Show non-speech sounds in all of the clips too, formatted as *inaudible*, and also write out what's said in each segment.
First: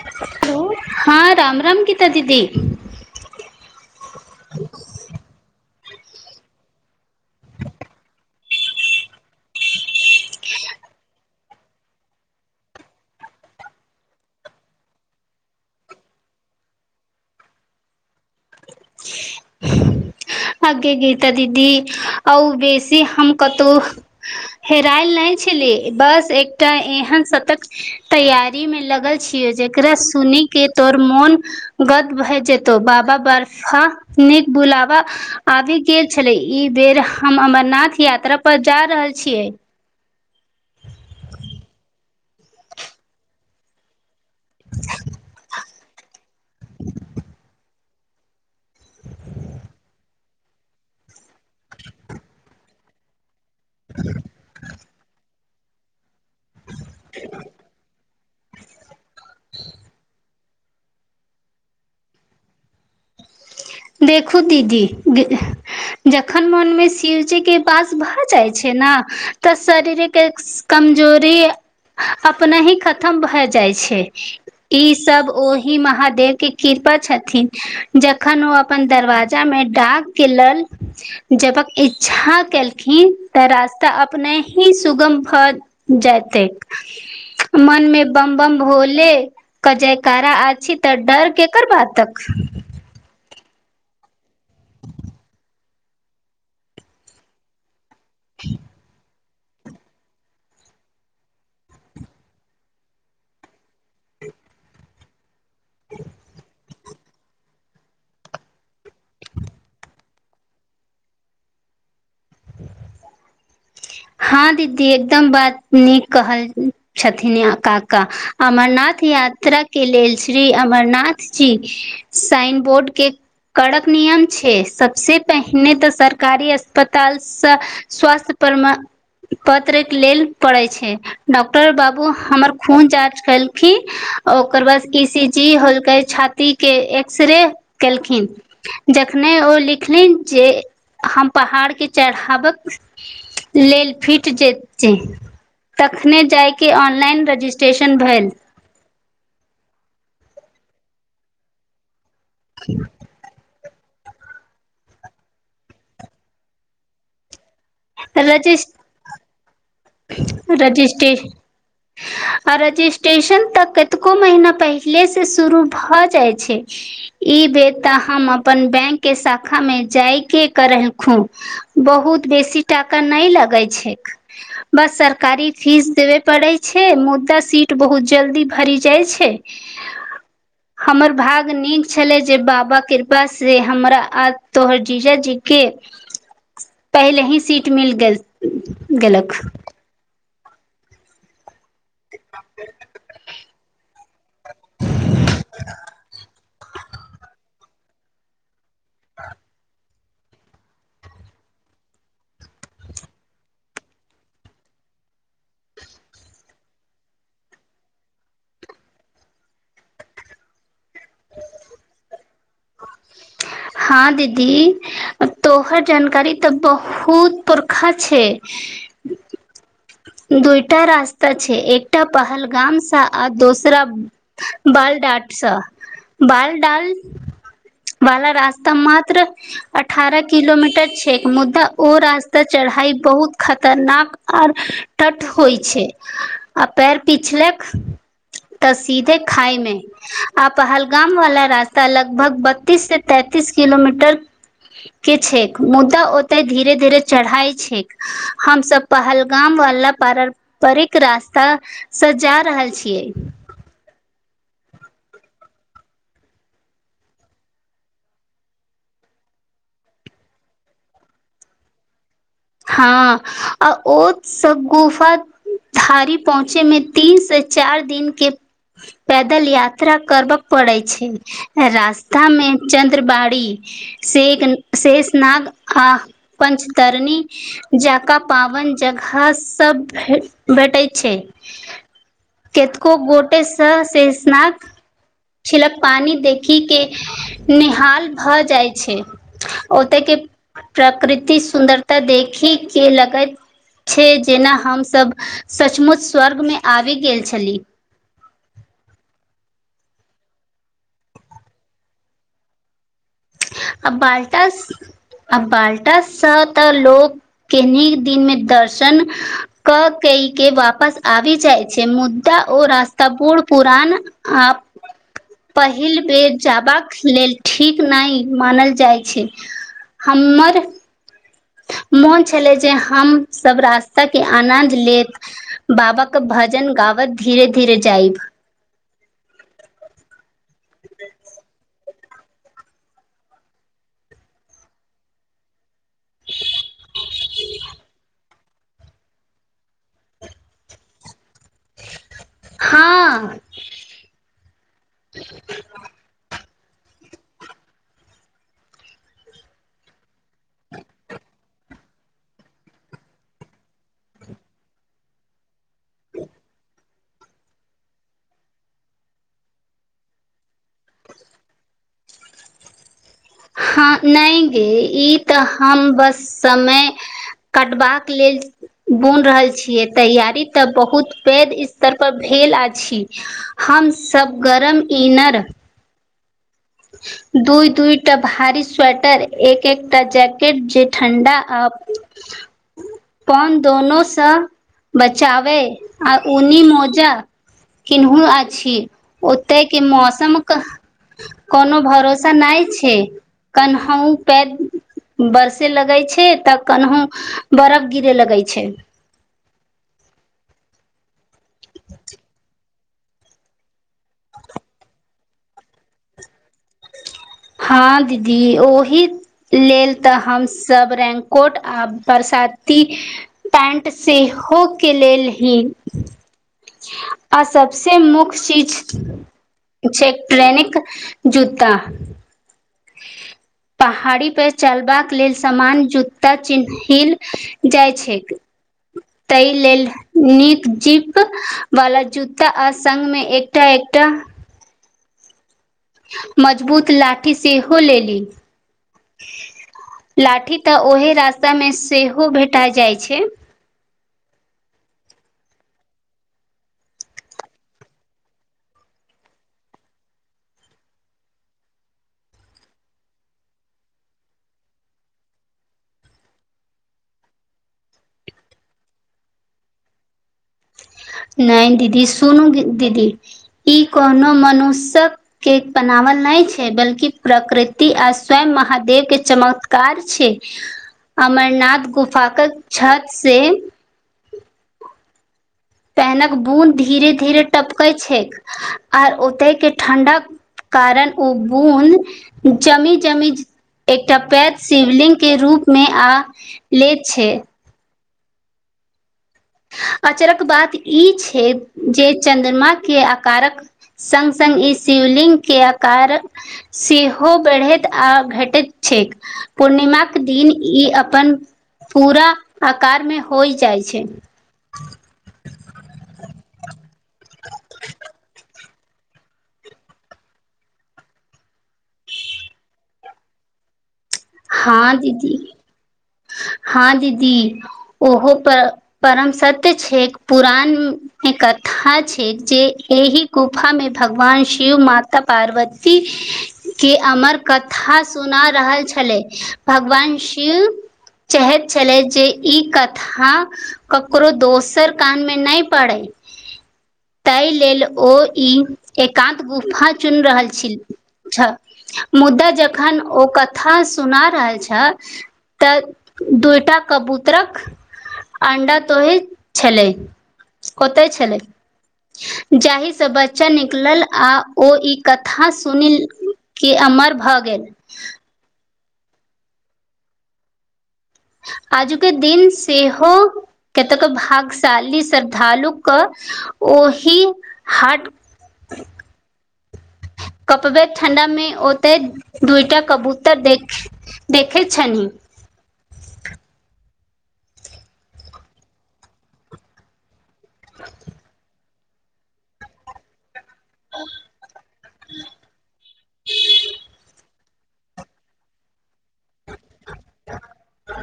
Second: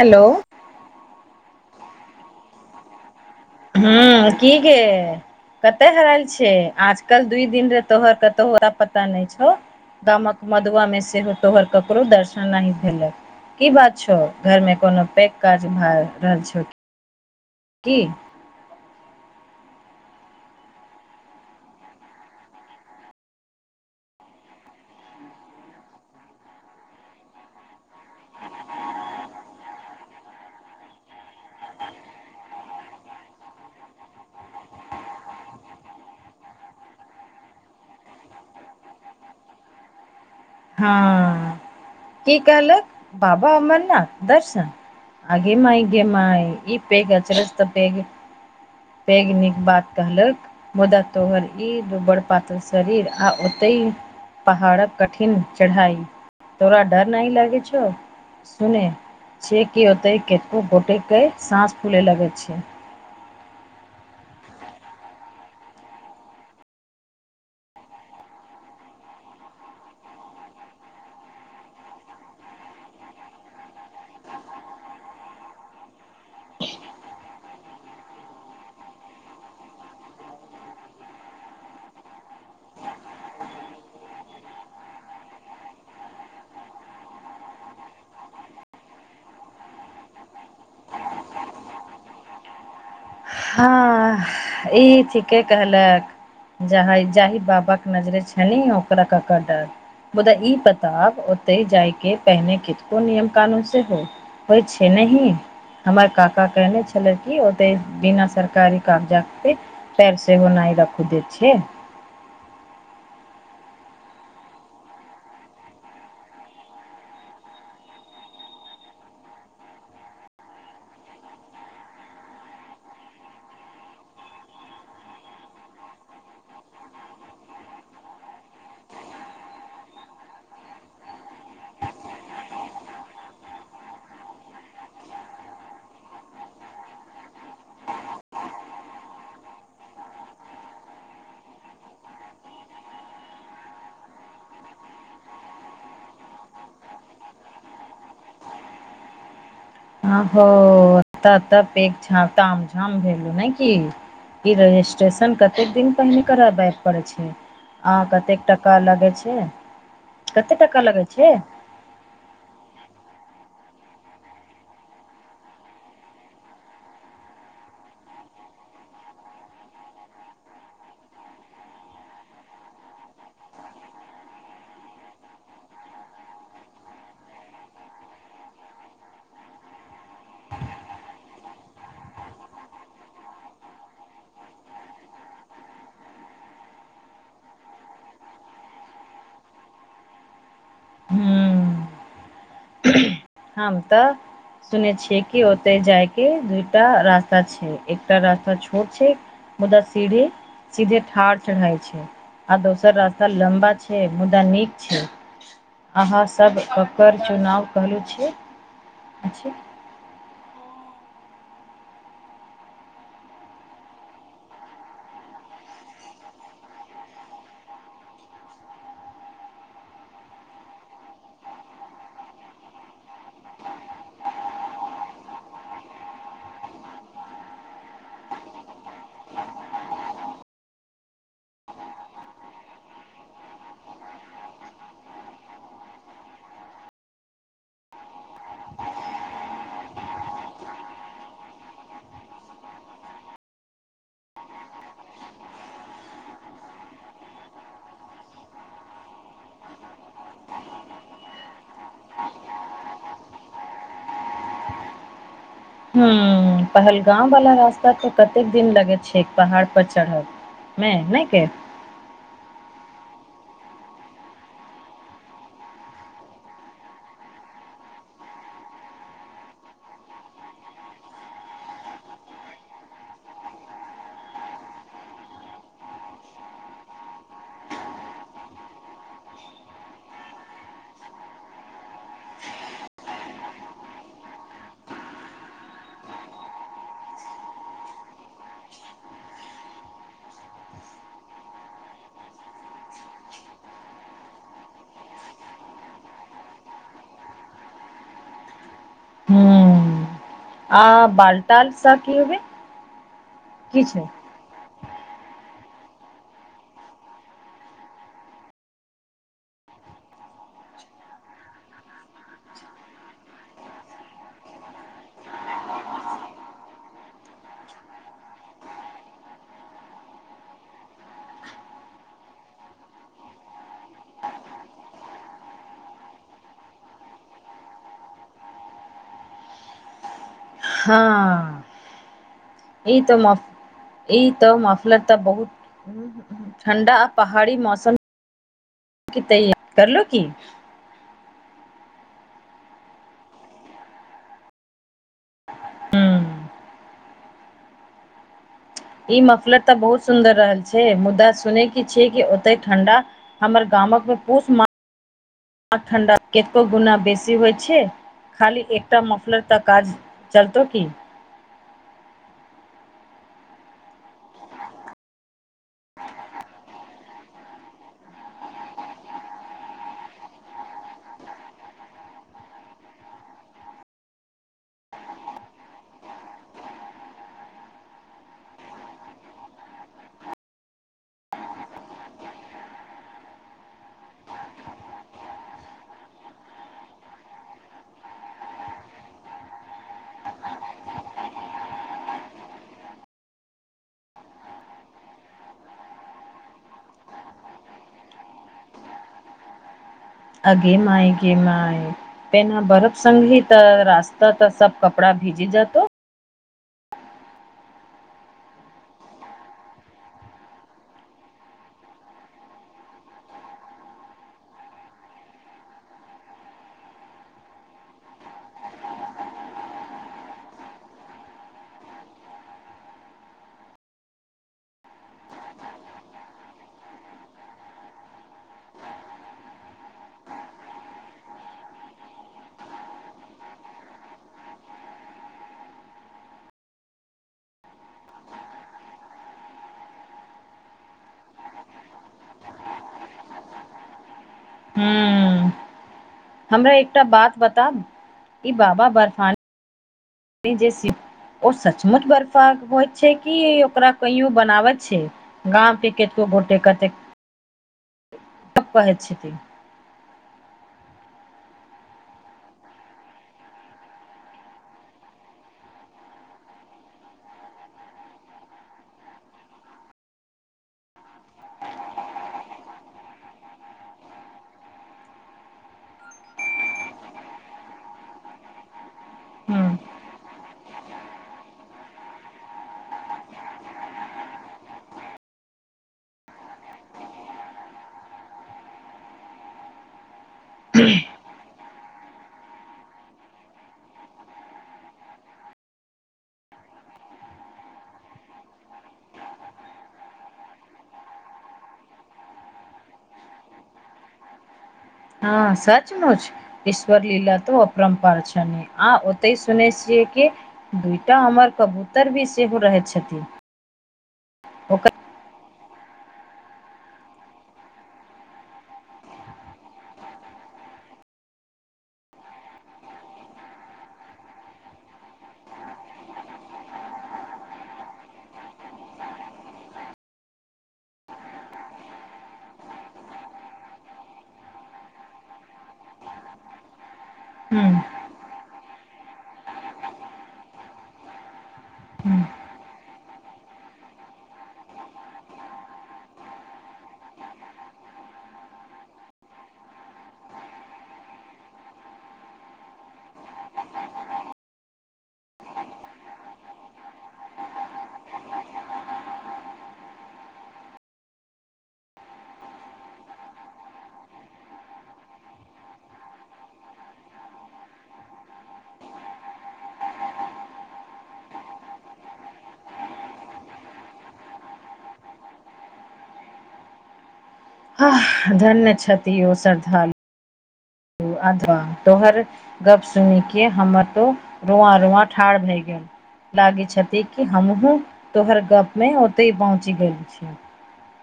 Hello. हुं हँ राम राम गीता दीदी। हँ की गे? कते हराल छै? आजकल दू दिन रे तोहर कतहु अता पता नहि छौ। दामक मधुआ मे सेहो तोहर ककरो दर्शन नहि भेलइ। की बात छौ घरमे कोनो पैघ काज भए रहल छौ की हँ गे गीता दीदी आउ बेसी हम कतौ हेरायल नहि छलैय बस एकटा एहन शतक तैयारी मे लगल छियै जेकरा सुनय के तोर मोन गद भए जेतो बाबा बर्फा नीक बुलावा आबि गेल छलैय, ई देर हम अमरनाथ यात्रा पर जा रहल छियै। हँ की कहलहुँ बाबा अमरनाथ, दर्शन। आगे माई गे माई ई पेैैघ अचरस तऽ पैघ पैघ नीक बात कहलक। मुदा तोहर ई दुबड़ पातर शरीर आ ओ तऽ ई पहाड़क कठिन चढ़ाई। तोरा डर न लागे छौ सुने, छे कीओ ओतैय के। दू गोटे कए साँस फूलै लगैय छैय। देखू दीदी, दी जखन मोनमे शिवजी के वास भऽ जाइ छैय नऽ तऽ शरीरिक कमजोरी अपनही खतम भए जाइ छैय। ई सभ ओहि महादेव के कृपा छथिन ज खन ओ अप्पन दरवाजा में डाक के लल जैबाक इच्छा केलखिन तऽ रास्ता अपने ही सुगम भऽ जयतैक, मन मे बम बम भोले क जयकारा अछी तऽ डर केकर बातक। हँ ई ठीके कहलक जहाय जाहि बाबा के नजरे छलि उं ओकरा ककर डर। मुदा ई बताब ओतैय जायके पहिने कितको नियम कानून सेहो होइ छैय नहि, हमर काका कहने छलैय कि ओते बिना सरकारी कागजात ट्रिक पैर से ओ नइ रखू देै छियै। हाँ दीदी एकदम बात नीक कहल छथिन यां काका अमरनाथ यात्राके लेल श्री अमरनाथ जी साइनबोर्ड के कड़क नियम छैय, सबसे पहिने तऽ सरकारी अस्पत ताल सँ स्वास्थ परमा पत्रेक लेल पड़ैय छैय। डाॅक्टर बाबू हमर खून जाँच कएलखिन, ओकर बाद ईसीजी होलकै छाती के एक्स -रे केलखि। जखने ओ लिखलैन जे हम पहाड़ के चढ़ावक लेल फिट जेचैंय। तखने जायके ऑनलाइन रजिस्ट्रेशन भेल। हं हो तऽ तऽ एतेक झा ताम-झाम भेलू नइ तीन, ई रजिस्ट्रेशन कतेक दिन पहिने कराबय पड़ै छैय। आ कतेक रजिस् टका लगैय छैय। रजिस्ट्रे आ रजिस्ट्रेशन तऽ कतको महीना पहिले से शुरू भए जाय छैय ई बेर तऽ हम अपन बैंक के शाखा मे जाई के कऽ रहम खूम। बहुत बेसी टाका नहि लगै छैक। बस सरकारी फीस देबे पड़ै छै, मुदा सीट बहुत जल्दी भरि जाइ छै। *inaudible* हमर भाग नीक छलै जे, बाबा कृपा से हमरा आ तोहर जीजाजी के पहिले ही सीट मिल गेल-गेलक। हूँ *unintelligible* हम तऽ सुने छिय कि, ओते जाय के दूइटा रास्ता छै, एकटा रास्ता छु छोट छै मुदा सीढ़ी सीधे ठाढ़ चढ़ाय छै। आ दोसर रास्ता लम्बा छै मुद्दा नीक छै। अहाँसब ककर चुनाव कहलु छियै अछि। हाॅं दीदी तोहर जानकारी तऽ बहुत पुरखा छै। दूइटा रास्ता छै, एकटा पहलगाम सा आ दोसरा बाल डाट सऽ बाल डाल वाला रास्ता मात्र अठारह किलोमीटर छैेक, मुदा ओ रास्ता चढ़ाई बहुत खतरनाक आर तट होइ छै, आ पैर पिछलक तऽ सीधे खाय मे आ पहलगाम वाला रास्ता लगभग बत्तीस से तैंतीस किलोमीटर के छैक, मुद्दा ओतय धीरे-धीरे चढ़ाय छैक, हमसब पहलगाम वाला पारप्ररिक रास्ता स जा रहल छियै। हूं पहलगाँव वाला रास्ता, त कतेक दिन लगैत छै पहाड़ पर चढ़ब मे नैय के हँ आ ओ सब गुफा थारी पहुँचे मे तीन से चार दिन के- पैदल यात्रा करबऽ पड़े छै। रास्ता में चन्द्र बाड़ी शेक शेष नाग आ पञ्चतरणी जंका पावन जगह सब भे भेटै छै। केतको गोटेसँ सऽ शेषनाक छिलक पानी देखी के निहाल भ जाय छै। ओते के प्रकृति सुन्दरता देखी के लगैत छै, जेना हमसब सचमुच स्वर्गमे आबि गेल छली। हूँ आ बालटाल स कि हेबै आ बालटास- आ बालटास सँ तऽ लोक के नीक दिन मे दर्शन कऽ के इ के वापस आबि जाइ छै, मु द्या ओ रास्ता बुढ़ -पुरान आ पहिल बेर जबाक लेल ठीक- नहि मानल जाइ छै हमर मोन छेलै जे हम सब रास्ता के आनन्द लेत बाबाक भजन गावत धीरे-धीरे जाइब। हँऽ ई तऽ मफ, ई तऽ मफलर तऽ बहुत ठण्डा आ पहाड़ी मौसम के तैयार करलो की हँऽ ई मफलर तऽ बहुत सुन्दर रहल छै, मुद्दा सुने कि छियै कि ओतय ठंडा हमर गामकमे पूस मा *inaudible* ठण्डा केतको गुना बेसी होइ छे। खाली एकटा मफलर तक काज चलतौ की? हाॅं नैय गे ई तऽ हम बस समय कटबाक लेल बुन रहल छियै, तैयारी तऽ बहुत पैद स्तर पर भेल अछि। हम सब गरम इनर *inaudible* दूइ-दूइटा भारी स्वेटर, एक-एकटा जैकेट जे ठण्डा आ *inaudible* पन दोनोसँ बचावे आ ऊनी मोजा किनहु आछि ओतै के मौसम कह कोनो भरोसा नहि छै कनहु पै बरसे लगै छै तऽ कनहु बरफ गिरे लगै छै आ गे माइ गे माइ त एना बरफ संगी तऽ रास्ता तऽ सब कपड़ा भीजी जेतो। हाॅं दीदी ओहि लेल तऽ हमसब रैनकोट आ बरसाती पैंट सेहो के लेल ही आ सबसे मुख्य चीज छै ट्रेनिक जूता। पहाड़ी पर चलबाक लेल समान जूता चिन्हील जाइ छैक तै लेल नीक जीप वाला जूता आ संग मे एकटा- एकटा मजबूत लाठी सेहो लेली। लाठी तऽ ओहे रास्ता मे सेहो भेटा जाइ छै। हूँ हमरा एकटा बात बताब ई बाबा बर्फानी में जे शिव ओ सचमुच बर्फाक होइ छै कि ओकरा कइयो बनाबत छै? गाम के केत को गोटे कते *inaudible* *unintelligible* छथिन नै दीदी सुनू दीदी ई कोनो मनुष्यक के बनावल नै छै बल्कि प्रकृति आ स्वयं महादेव के चमत्कार छै। अमरनाथ गुफा के छत से पैनक बूंद धीरे-धीरे टपकै छैक आर ओतै के ठण्डक कारण उ बूंद जमी-जमी एकटा पैत शिवलिंगके रूपमे आ लेत छै। अचरक बात ई छै जे चन्द्रमा के आकारक संग संग ई शिवलिंग के आकार सेहो बढ़ैत आ घटैत छैक। पूर्णिमाक दिन ई अपन पूरा आकार मे होइ जाइ छै। हँ सचमुच इस् श्वरलीला तो अपरम्पार छनि आ ओतै सुनै छियै कि दूइटा अमर कबूतर भी सेहो रहै छथिन। हाॅं दीदी, हाॅं दीदी ओहो पर परम सत्य छैक पुरान इ कथा छै, जे एहि गुफा में भगवान शिव माता पार्वती के अमर कथा सुना रहल छ छलै भगवान शिव चाहैत छलथि जे ई कथा ककरो दोसर कान मे नहि पड़ै। तै लेल ओ ई एकांत गुफा चुन रहल छील छ मुद्दा जखन ओ क कथा सुना रहल छ तऽ दूटा कबूतरक अंडा तोही छलैय ओतय छलै। जाहिसँ बच्चा निकलल आ ओ ई कथा सुनि के अमर भऽ गेल। आजुके दिन सेहो केतक भागशाली श्रद्धालुक ओहि हाट कपबे ठंडा मे ओते दूइटा कबूतर देख- देखै छनि। आह धन्य छथि इहो श्रद्धालु। ह *inaudible* *unintelligible* तोहर गप सुनि के हमर तो रुआं -रुआं ठाढ़ भए गेल। लागे छथि कि हमहूँ, तोहर गप मे ओतय पहुँच गेल छी। ह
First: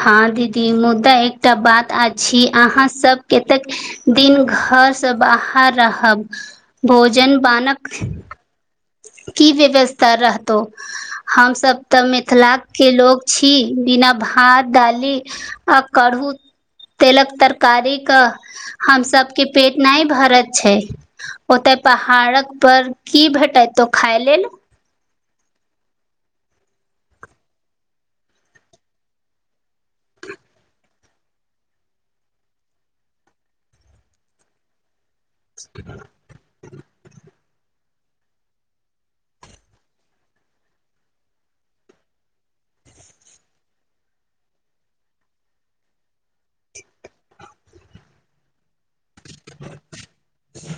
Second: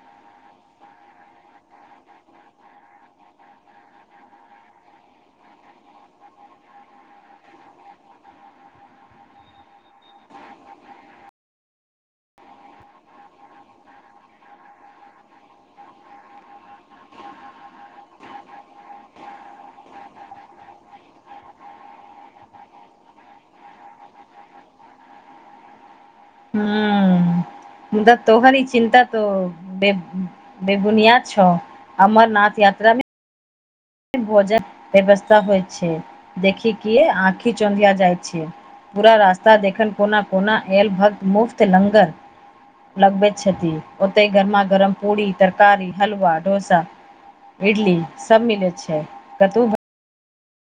*inaudible* हँ दीदी मुदा एकटा बात अछि, अहाँ सबक कतेक। दिन घरसँ बाहर रहब भोजन बानक कि व्यवस्था रहतौ, हमसब तऽ मिथिलाक के लोग छी बिना भात दाली आ करू तेलक तरकारी कऽ हम सब के पेट नहि भरत छै। ओते पहाड़क पर की भेटैतो खाय लेल। हू। मुदा तोहार ई चिन्ता तो बे- बेबुनियाद छौ। अमरनाथ यात्रा में भोजन व्यवस्था होइ छै, देखि कि आँखि चौधिया जाइ छै। पूरा रास्ता देखन कोना -कोना एल भक्त मुफ्त लंगर लगबैत छथि ओतय गरमा गरम पूरी तरकारी हलवा डोसा इडली सब मिलैत छै, कतौ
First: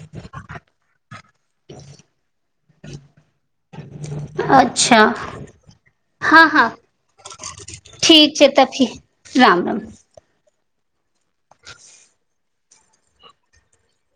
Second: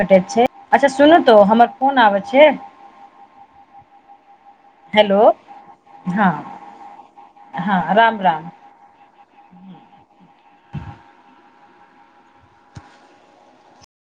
भटैत छै, अच्छा सुनू तो हमर फोन आबैत छै। अ च्छा हेलो हँ - हँ हँ राम ठीक राम छै तऽ फि राम -राम।